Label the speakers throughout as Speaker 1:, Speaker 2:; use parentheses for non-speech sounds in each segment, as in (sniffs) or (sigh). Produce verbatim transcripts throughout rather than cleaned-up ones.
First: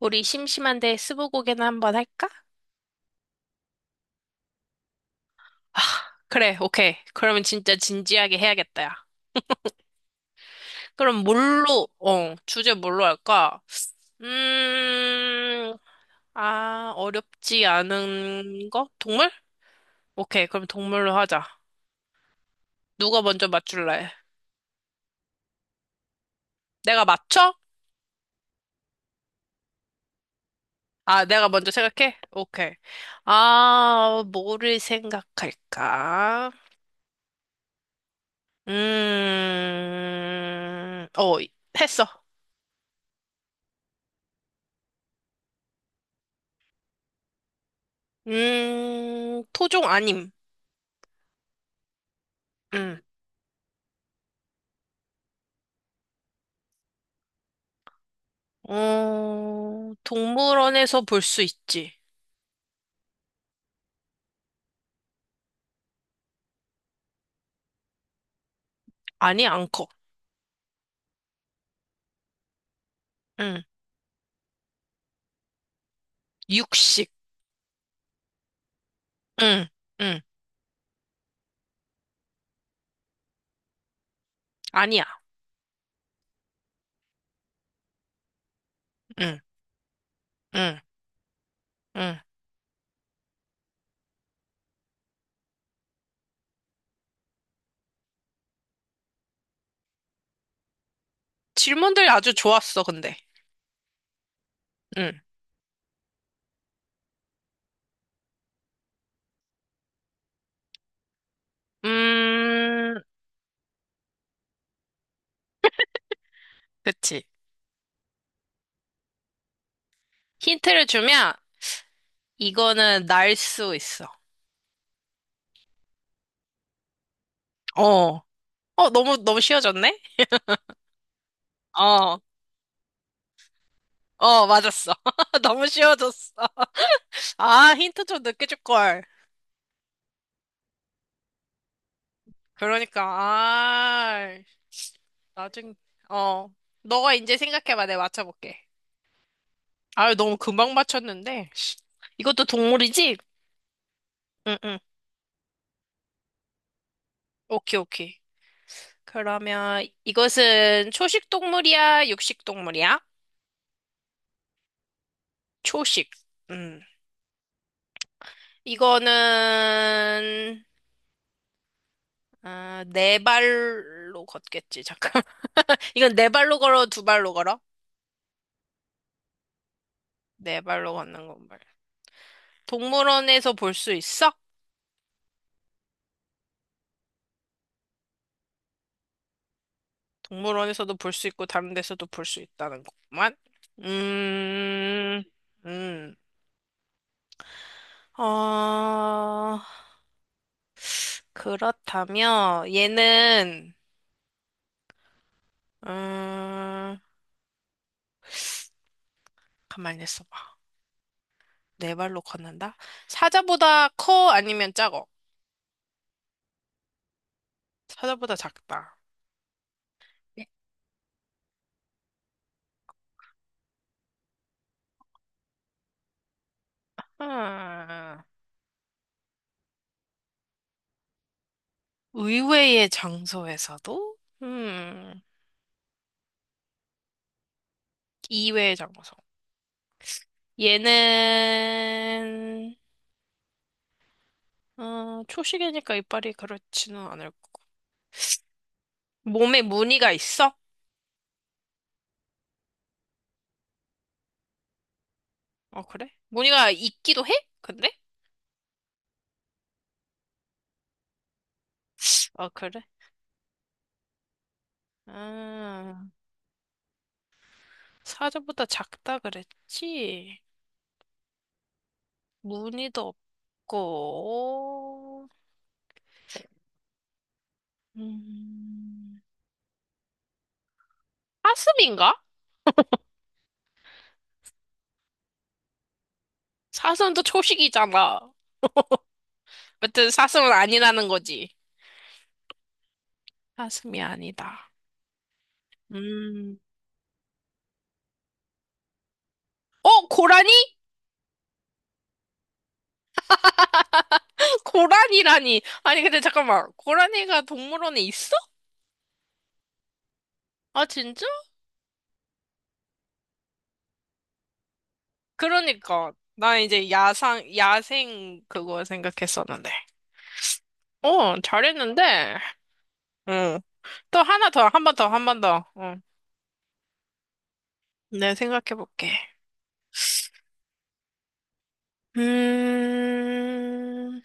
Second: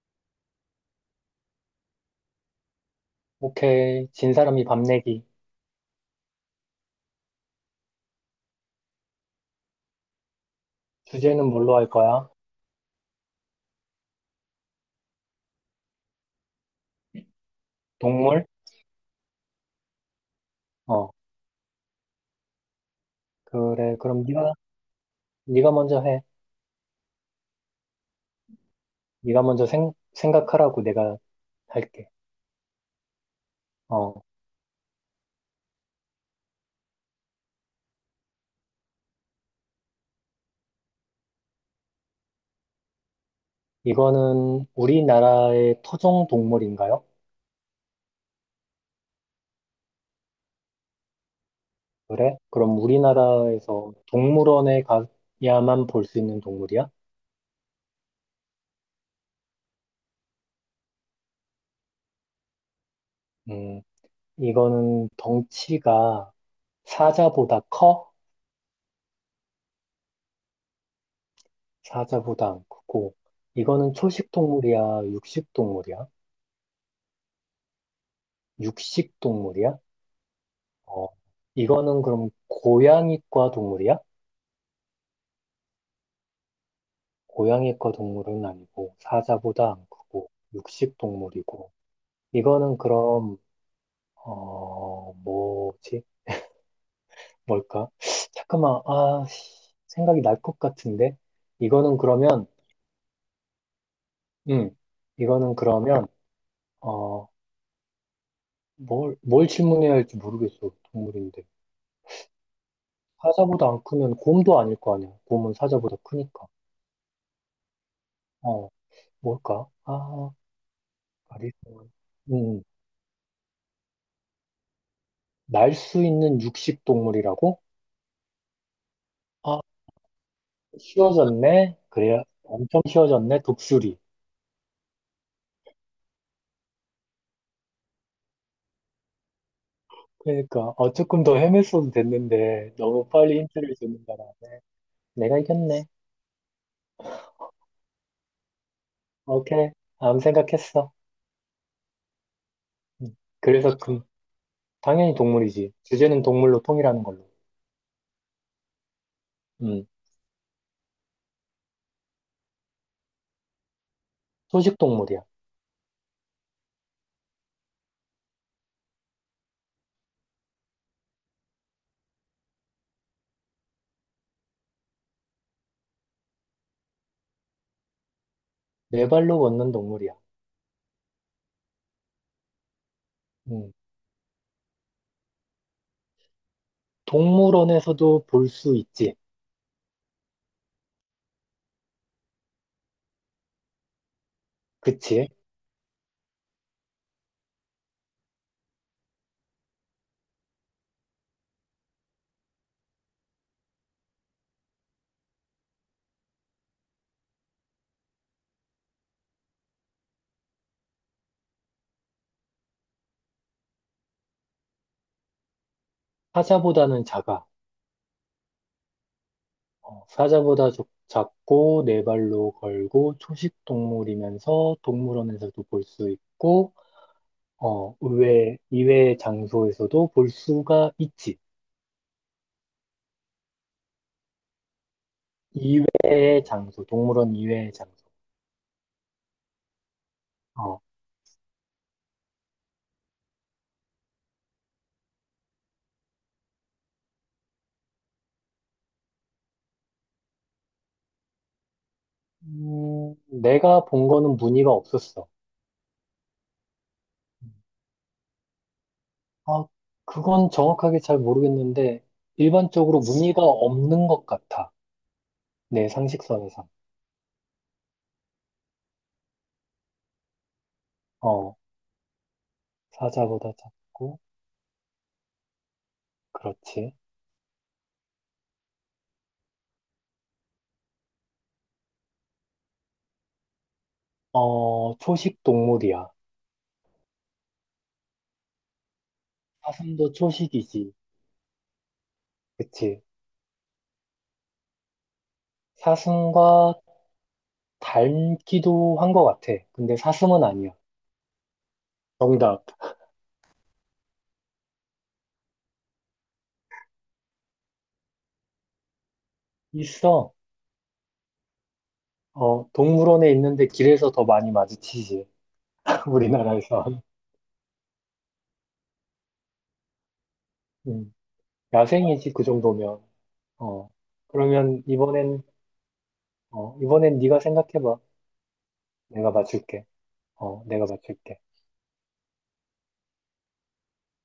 Speaker 1: 우리 심심한데 스무고개나 한번 할까?
Speaker 2: 오케이. 진 사람이 밥 내기.
Speaker 1: 아, 그래, 오케이. 그러면 진짜 진지하게 해야겠다, 야. 그럼
Speaker 2: 주제는 뭘로
Speaker 1: 뭘로,
Speaker 2: 할 거야?
Speaker 1: 어, 주제 뭘로 할까? 음, 아, 어렵지
Speaker 2: 동물?
Speaker 1: 않은 거? 동물? 오케이, 그럼
Speaker 2: 어.
Speaker 1: 동물로 하자. 누가 먼저
Speaker 2: 그래.
Speaker 1: 맞출래?
Speaker 2: 그럼 네가 네가 먼저 해.
Speaker 1: 내가 맞춰?
Speaker 2: 네가 먼저 생, 생각하라고 내가
Speaker 1: 아, 내가 먼저
Speaker 2: 할게.
Speaker 1: 생각해? 오케이.
Speaker 2: 어.
Speaker 1: 아, 뭐를 생각할까? 음, 어, 했어.
Speaker 2: 이거는 우리나라의 토종 동물인가요?
Speaker 1: 음, 토종 아님.
Speaker 2: 그래? 그럼
Speaker 1: 응.
Speaker 2: 우리나라에서 동물원에 가야만 볼 수 있는 동물이야?
Speaker 1: 어, 동물원에서 볼 수 있지.
Speaker 2: 음. 이거는 덩치가 사자보다 커?
Speaker 1: 아니, 안 커.
Speaker 2: 사자보다 안 크고.
Speaker 1: 응.
Speaker 2: 이거는 초식 동물이야? 육식 동물이야?
Speaker 1: 육식.
Speaker 2: 육식
Speaker 1: 응.
Speaker 2: 동물이야?
Speaker 1: 응.
Speaker 2: 어, 이거는 그럼 고양이과 동물이야?
Speaker 1: 아니야.
Speaker 2: 고양이과 동물은 아니고
Speaker 1: 응.
Speaker 2: 사자보다 안 크고
Speaker 1: 응.
Speaker 2: 육식 동물이고
Speaker 1: 응.
Speaker 2: 이거는 그럼 어 뭐지? 뭘까? (sniffs) 잠깐만, 아 씨, 생각이 날 것 같은데. 이거는
Speaker 1: 질문들 아주
Speaker 2: 그러면
Speaker 1: 좋았어, 근데.
Speaker 2: 음
Speaker 1: 응.
Speaker 2: 이거는 그러면 어뭘 뭘뭘 질문해야 할지 모르겠어. 동물인데
Speaker 1: 음,
Speaker 2: 사자보다 안 크면 곰도 아닐 거 아니야. 곰은 사자보다 크니까.
Speaker 1: 그치.
Speaker 2: 어 뭘까? 아
Speaker 1: 힌트를 주면,
Speaker 2: 아리 음
Speaker 1: 이거는 날 수 있어.
Speaker 2: 날 수 있는 육식 동물이라고?
Speaker 1: 어. 어, 너무, 너무
Speaker 2: 아,
Speaker 1: 쉬워졌네?
Speaker 2: 쉬워졌네?
Speaker 1: 어.
Speaker 2: 그래, 엄청 쉬워졌네? 독수리.
Speaker 1: 어, 맞았어. (laughs) 너무 쉬워졌어. 아, 힌트 좀 늦게 줄걸.
Speaker 2: 그러니까, 어, 조금 더 헤맸어도 됐는데,
Speaker 1: 그러니까,
Speaker 2: 너무 빨리 힌트를 주는 가라.
Speaker 1: 아.
Speaker 2: 내가
Speaker 1: 나중,
Speaker 2: 이겼네.
Speaker 1: 어, 너가 이제 생각해봐. 내가 맞춰볼게.
Speaker 2: 오케이.
Speaker 1: 아유,
Speaker 2: 다음
Speaker 1: 너무 금방
Speaker 2: 생각했어.
Speaker 1: 맞췄는데. 이것도 동물이지?
Speaker 2: 음. 그래서 그,
Speaker 1: 응, 응.
Speaker 2: 당연히 동물이지. 주제는 동물로 통일하는 걸로.
Speaker 1: 오케이, 오케이. 그러면
Speaker 2: 음,
Speaker 1: 이것은 초식 동물이야? 육식 동물이야?
Speaker 2: 초식 동물이야.
Speaker 1: 초식. 음. 이거는, 아, 네 발로 걷겠지. 잠깐. (laughs) 이건 네 발로 걸어, 두 발로 걸어?
Speaker 2: 네 발로 걷는 동물이야.
Speaker 1: 네 발로 걷는 건말 동물원에서 볼
Speaker 2: 음,
Speaker 1: 수 있어?
Speaker 2: 동물원에서도 볼 수 있지.
Speaker 1: 동물원에서도 볼 수 있고 다른 데서도 볼 수 있다는 것만? 음,
Speaker 2: 그치?
Speaker 1: 음. 어, 그렇다면 얘는 음, 가만히 있어봐. 네 발로 걷는다? 사자보다 커 아니면 작어?
Speaker 2: 사자보다는 작아.
Speaker 1: 사자보다 작다.
Speaker 2: 어,
Speaker 1: 네.
Speaker 2: 사자보다 좁- 작고 네 발로 걸고 초식 동물이면서 동물원에서도 볼 수 있고, 어,
Speaker 1: 음,
Speaker 2: 의외 이외의 장소에서도 볼 수가 있지.
Speaker 1: 의외의 장소에서도? 음,
Speaker 2: 이외의 장소, 동물원 이외의 장소.
Speaker 1: 이외의 장소.
Speaker 2: 어,
Speaker 1: 얘는, 어, 초식이니까 이빨이 그렇지는 않을 거고. 몸에 무늬가 있어?
Speaker 2: 음, 내가 본 거는 무늬가 없었어.
Speaker 1: 어, 그래? 무늬가 있기도 해? 근데?
Speaker 2: 아, 그건 정확하게 잘 모르겠는데
Speaker 1: 어, 그래?
Speaker 2: 일반적으로 무늬가 없는 것 같아. 내
Speaker 1: 아,
Speaker 2: 상식선에서.
Speaker 1: 사자보다 작다 그랬지?
Speaker 2: 어,
Speaker 1: 무늬도
Speaker 2: 사자보다
Speaker 1: 없고,
Speaker 2: 작고 그렇지.
Speaker 1: 음, 사슴인가?
Speaker 2: 어, 초식 동물이야.
Speaker 1: 사슴도 초식이잖아. 아무튼
Speaker 2: 사슴도
Speaker 1: 사슴은
Speaker 2: 초식이지.
Speaker 1: 아니라는 거지.
Speaker 2: 그치.
Speaker 1: 사슴이 아니다. 음.
Speaker 2: 사슴과 닮기도 한 것 같아. 근데
Speaker 1: 어,
Speaker 2: 사슴은
Speaker 1: 고라니?
Speaker 2: 아니야. 정답.
Speaker 1: 고라니라니. 아니, 근데 잠깐만. 고라니가 동물원에 있어?
Speaker 2: 있어.
Speaker 1: 아, 진짜?
Speaker 2: 어, 동물원에 있는데 길에서 더 많이 마주치지. (laughs)
Speaker 1: 그러니까 나 이제
Speaker 2: 우리나라에서.
Speaker 1: 야상 야생 그거 생각했었는데.
Speaker 2: 음,
Speaker 1: 어,
Speaker 2: 야생이지,
Speaker 1: 잘했는데.
Speaker 2: 그 정도면.
Speaker 1: 응.
Speaker 2: 어,
Speaker 1: 또 하나 더,
Speaker 2: 그러면
Speaker 1: 한 번 더, 한 번
Speaker 2: 이번엔,
Speaker 1: 더. 응.
Speaker 2: 어, 이번엔 네가 생각해봐.
Speaker 1: 네, 생각해 볼게.
Speaker 2: 내가 맞출게. 어, 내가 맞출게.
Speaker 1: 음.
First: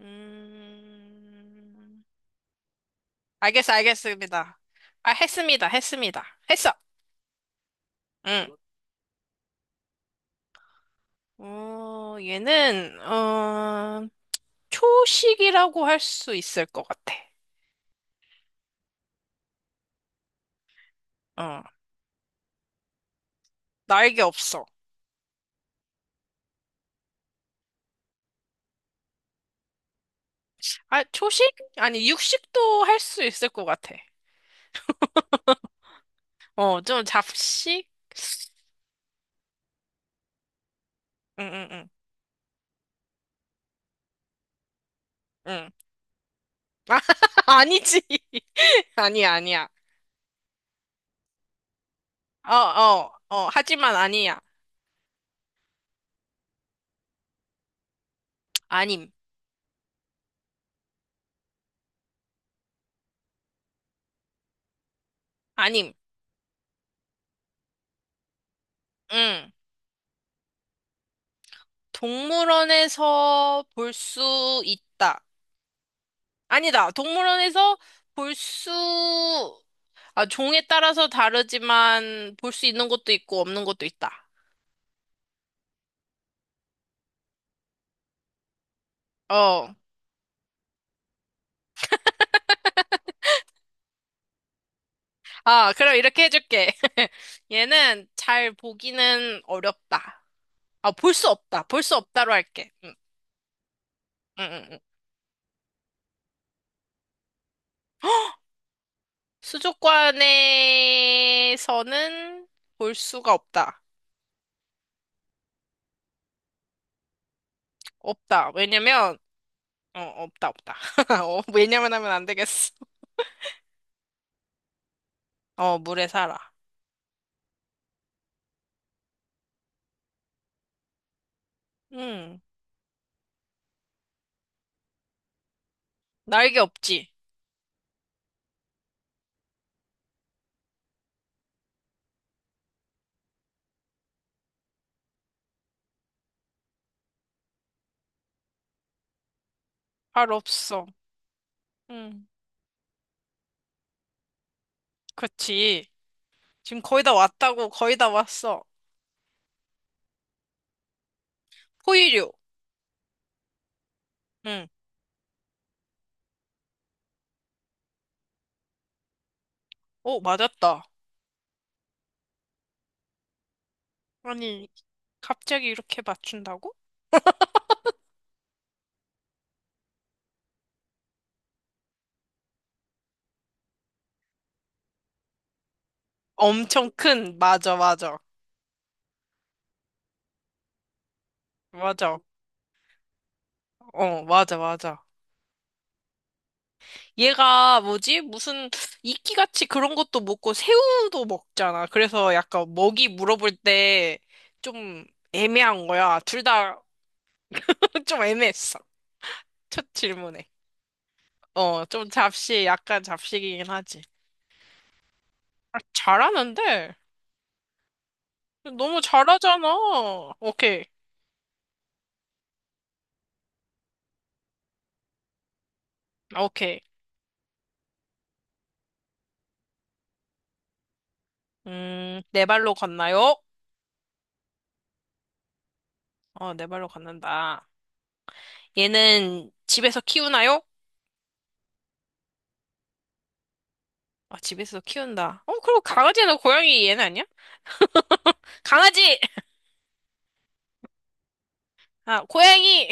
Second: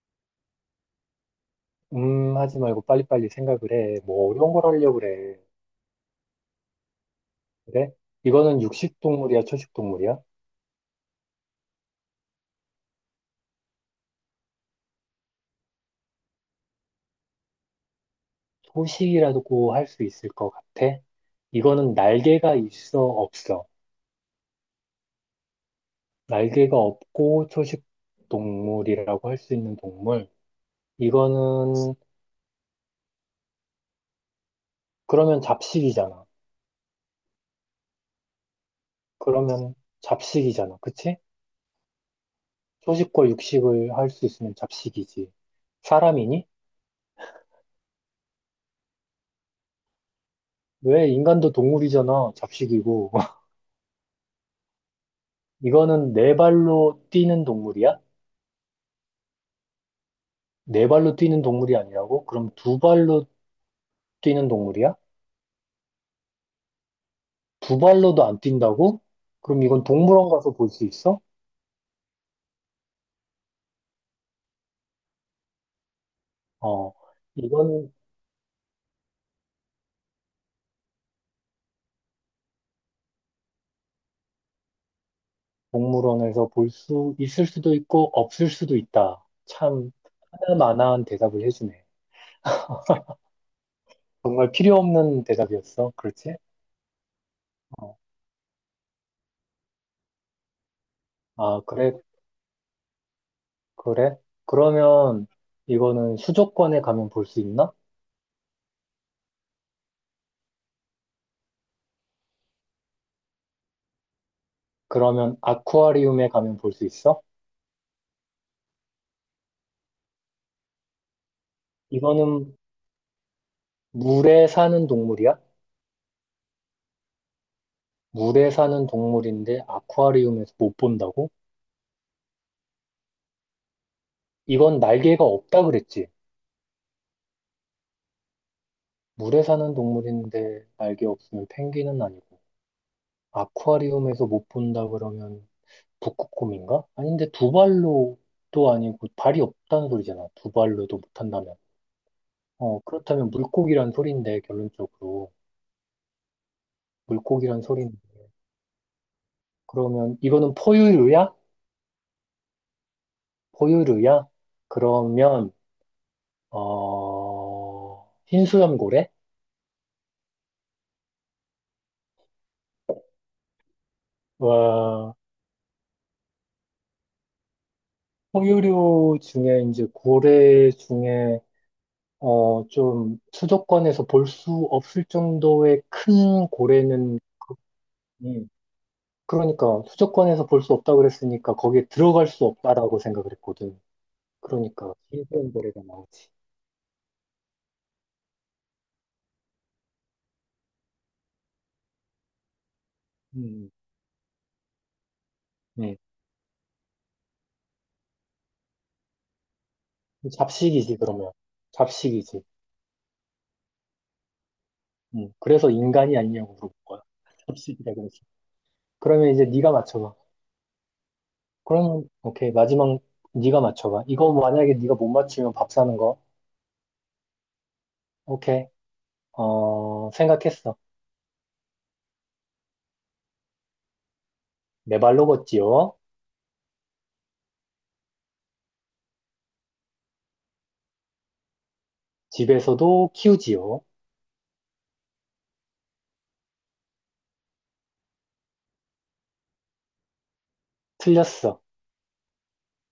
Speaker 1: 음.
Speaker 2: 음, 하지 말고 빨리빨리 생각을
Speaker 1: 알겠어,
Speaker 2: 해. 뭐 어려운
Speaker 1: 알겠습니다.
Speaker 2: 걸 하려고
Speaker 1: 아,
Speaker 2: 그래.
Speaker 1: 했습니다. 했습니다. 했어.
Speaker 2: 그래?
Speaker 1: 응.
Speaker 2: 이거는 육식 동물이야, 초식 동물이야?
Speaker 1: 어, 얘는 어, 초식이라고 할 수 있을 것 같아.
Speaker 2: 소식이라고 할 수 있을 것 같아?
Speaker 1: 어.
Speaker 2: 이거는 날개가 있어 없어?
Speaker 1: 날개 없어.
Speaker 2: 날개가 없고 초식 동물이라고 할 수 있는 동물.
Speaker 1: 아, 초식?
Speaker 2: 이거는
Speaker 1: 아니, 육식도 할 수 있을 것 같아.
Speaker 2: 그러면 잡식이잖아.
Speaker 1: 어, 좀 잡식?
Speaker 2: 그러면 잡식이잖아. 그치?
Speaker 1: 응, 응, 응,
Speaker 2: 초식과 육식을 할 수 있으면 잡식이지.
Speaker 1: 응.
Speaker 2: 사람이니?
Speaker 1: (laughs) 아니지. (laughs) 아니야, 아니야.
Speaker 2: 왜 인간도 동물이잖아.
Speaker 1: 어,
Speaker 2: 잡식이고.
Speaker 1: 어, 어,
Speaker 2: (laughs)
Speaker 1: 하지만 아니야.
Speaker 2: 이거는 네 발로 뛰는 동물이야?
Speaker 1: 아님,
Speaker 2: 네 발로 뛰는 동물이 아니라고? 그럼 두 발로 뛰는 동물이야?
Speaker 1: 아님.
Speaker 2: 두 발로도 안 뛴다고?
Speaker 1: 응.
Speaker 2: 그럼 이건 동물원 가서 볼 수 있어?
Speaker 1: 동물원에서 볼 수 있다. 아니다.
Speaker 2: 어,
Speaker 1: 동물원에서
Speaker 2: 이건
Speaker 1: 볼 수, 아, 종에 따라서 다르지만 볼 수 있는 것도 있고 없는 것도 있다.
Speaker 2: 동물원에서 볼 수 있을 수도 있고 없을 수도 있다.
Speaker 1: 어.
Speaker 2: 참 하나만한 대답을 해주네. 정말 필요 없는
Speaker 1: 아,
Speaker 2: 대답이었어.
Speaker 1: 그럼 이렇게
Speaker 2: 그렇지?
Speaker 1: 해줄게. (laughs)
Speaker 2: 어,
Speaker 1: 얘는 잘 보기는 어렵다. 아, 볼 수
Speaker 2: 아,
Speaker 1: 없다. 볼
Speaker 2: 그래,
Speaker 1: 수 없다로 할게. 응.
Speaker 2: 그래.
Speaker 1: 응, 응, 응.
Speaker 2: 그러면 이거는 수족관에 가면 볼 수 있나?
Speaker 1: 수족관에서는 볼 수가 없다.
Speaker 2: 그러면 아쿠아리움에 가면 볼 수 있어?
Speaker 1: 없다. 왜냐면, 어, 없다, 없다. (laughs) 어, 왜냐면 하면 안
Speaker 2: 이거는
Speaker 1: 되겠어. (laughs)
Speaker 2: 물에 사는 동물이야?
Speaker 1: 어, 물에 살아.
Speaker 2: 물에 사는 동물인데 아쿠아리움에서 못 본다고?
Speaker 1: 응.
Speaker 2: 이건 날개가 없다 그랬지?
Speaker 1: 날개 없지.
Speaker 2: 물에 사는 동물인데 날개 없으면 펭귄은 아니고 아쿠아리움에서 못 본다 그러면 북극곰인가? 아닌데 두 발로도 아니고 발이 없다는 소리잖아.
Speaker 1: 발
Speaker 2: 두
Speaker 1: 없어.
Speaker 2: 발로도 못한다면.
Speaker 1: 응.
Speaker 2: 어, 그렇다면 물고기란 소린데 결론적으로,
Speaker 1: 그렇지. 지금 거의 다
Speaker 2: 물고기란
Speaker 1: 왔다고,
Speaker 2: 소린
Speaker 1: 거의 다 왔어.
Speaker 2: 그러면 이거는 포유류야?
Speaker 1: 포유류.
Speaker 2: 포유류야?
Speaker 1: 응.
Speaker 2: 그러면 어 흰수염고래?
Speaker 1: 오, 맞았다.
Speaker 2: 와.
Speaker 1: 아니, 갑자기 이렇게 맞춘다고?
Speaker 2: 포유류 중에 이제 고래 중에, 어, 좀 수도권에서 볼 수 없을 정도의 큰
Speaker 1: 엄청
Speaker 2: 고래는.
Speaker 1: 큰, 맞아, 맞아.
Speaker 2: 음, 그러니까 수도권에서 볼 수 없다 그랬으니까 거기에
Speaker 1: 맞아.
Speaker 2: 들어갈 수 없다라고 생각을 했거든.
Speaker 1: 어, 맞아,
Speaker 2: 그러니까
Speaker 1: 맞아.
Speaker 2: 신기한 고래가 나오지.
Speaker 1: 얘가 뭐지? 무슨 이끼같이 그런 것도 먹고 새우도 먹잖아. 그래서 약간 먹이 물어볼
Speaker 2: 음,
Speaker 1: 때 좀
Speaker 2: 음.
Speaker 1: 애매한
Speaker 2: 네.
Speaker 1: 거야. 둘 다 좀 (laughs) 애매했어. 첫 질문에.
Speaker 2: 잡식이지, 그러면.
Speaker 1: 어, 좀
Speaker 2: 잡식이지.
Speaker 1: 잡식, 약간 잡식이긴 하지.
Speaker 2: 음, 그래서
Speaker 1: 아,
Speaker 2: 인간이 아니냐고 물어볼
Speaker 1: 잘하는데?
Speaker 2: 거야. (laughs) 잡식이라 그랬어.
Speaker 1: 너무
Speaker 2: 그러면 이제 네가 맞춰봐.
Speaker 1: 잘하잖아. 오케이,
Speaker 2: 그러면, 오케이. 마지막, 네가 맞춰봐. 이거 만약에 네가 못 맞추면 밥 사는 거.
Speaker 1: 아, 오케이.
Speaker 2: 오케이. 어, 생각했어.
Speaker 1: 음, 네 발로 걷나요?
Speaker 2: 네 발로 걷지요.
Speaker 1: 어, 네 발로 걷는다. 얘는 집에서 키우나요?
Speaker 2: 집에서도 키우지요.
Speaker 1: 아, 집에서 키운다. 어, 그럼 강아지나 고양이 얘는 아니야? 강아지!
Speaker 2: 틀렸어.
Speaker 1: 아, 고양이!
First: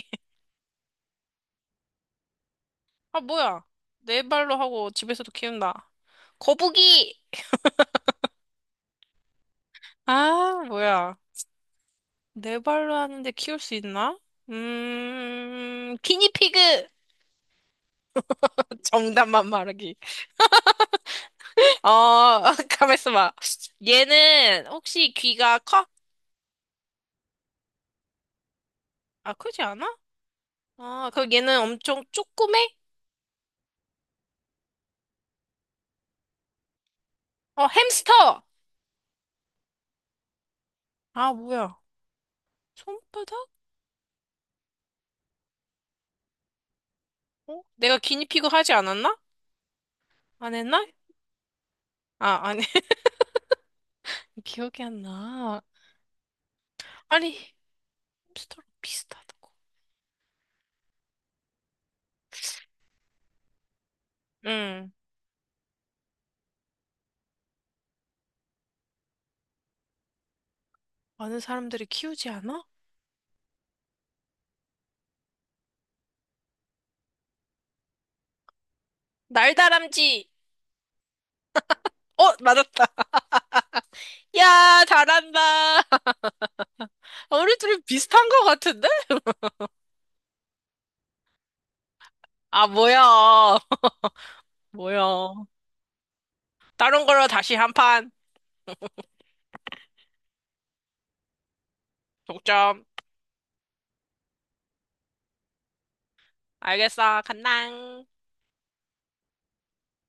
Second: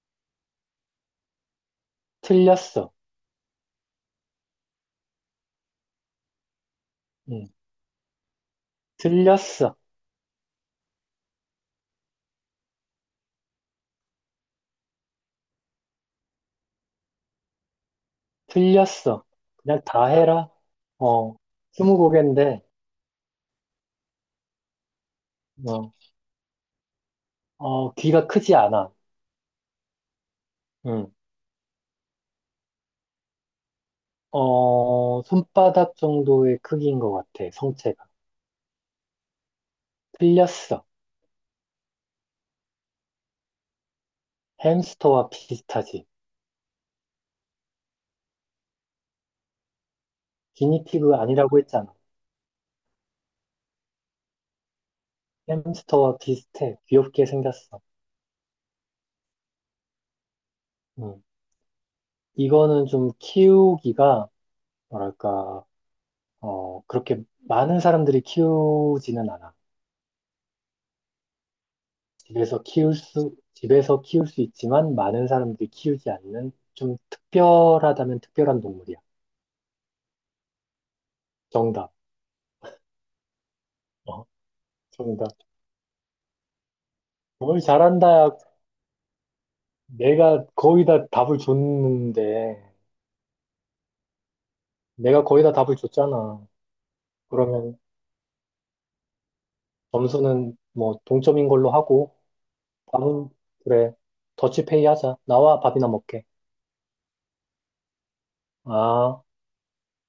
Speaker 2: 틀렸어.
Speaker 1: 아, 뭐야. 네 발로 하고 집에서도 키운다. 거북이!
Speaker 2: 음, 틀렸어.
Speaker 1: 아, 뭐야. 네 발로 하는데 키울 수 있나? 음, 기니피그!
Speaker 2: 틀렸어.
Speaker 1: 정답만
Speaker 2: 그냥
Speaker 1: 말하기.
Speaker 2: 다 해라. 어, 스무
Speaker 1: 어,
Speaker 2: 고개인데,
Speaker 1: (laughs) 가만있어 봐. 얘는 혹시 귀가 커?
Speaker 2: 어, 어, 귀가 크지 않아.
Speaker 1: 아, 크지 않아? 아,
Speaker 2: 음,
Speaker 1: 그럼 얘는 엄청 쪼그매?
Speaker 2: 어, 손바닥 정도의 크기인 것 같아.
Speaker 1: 어,
Speaker 2: 성체가.
Speaker 1: 햄스터!
Speaker 2: 틀렸어.
Speaker 1: 아, 뭐야. 손바닥?
Speaker 2: 햄스터와 비슷하지.
Speaker 1: 어? 내가 기니피그 하지 않았나? 안 했나?
Speaker 2: 기니피그 아니라고 했잖아.
Speaker 1: 아, 아니. (laughs) 기억이 안 나.
Speaker 2: 햄스터와 비슷해. 귀엽게
Speaker 1: 아니.
Speaker 2: 생겼어.
Speaker 1: 햄스터랑 비슷하다고.
Speaker 2: 음, 이거는 좀 키우기가,
Speaker 1: 응.
Speaker 2: 뭐랄까, 어, 그렇게 많은 사람들이 키우지는 않아.
Speaker 1: 많은 사람들이 키우지
Speaker 2: 집에서
Speaker 1: 않아?
Speaker 2: 키울 수, 집에서 키울 수 있지만 많은 사람들이 키우지 않는 좀 특별하다면 특별한 동물이야.
Speaker 1: 날다람쥐!
Speaker 2: 정답.
Speaker 1: 어, 맞았다. (laughs)
Speaker 2: 어,
Speaker 1: 야,
Speaker 2: 정답.
Speaker 1: 잘한다. (laughs) 우리
Speaker 2: 뭘
Speaker 1: 둘이 비슷한
Speaker 2: 잘한다.
Speaker 1: 것 같은데?
Speaker 2: 내가 거의 다 답을 줬는데,
Speaker 1: 아, 뭐야. (laughs)
Speaker 2: 내가 거의
Speaker 1: 뭐야.
Speaker 2: 다 답을 줬잖아.
Speaker 1: 다른 걸로 다시 한
Speaker 2: 그러면
Speaker 1: 판.
Speaker 2: 점수는 뭐 동점인 걸로 하고,
Speaker 1: 독점.
Speaker 2: 밥은, 그래, 더치페이 하자. 나와 밥이나 먹게.
Speaker 1: 알겠어. 간당.
Speaker 2: 아.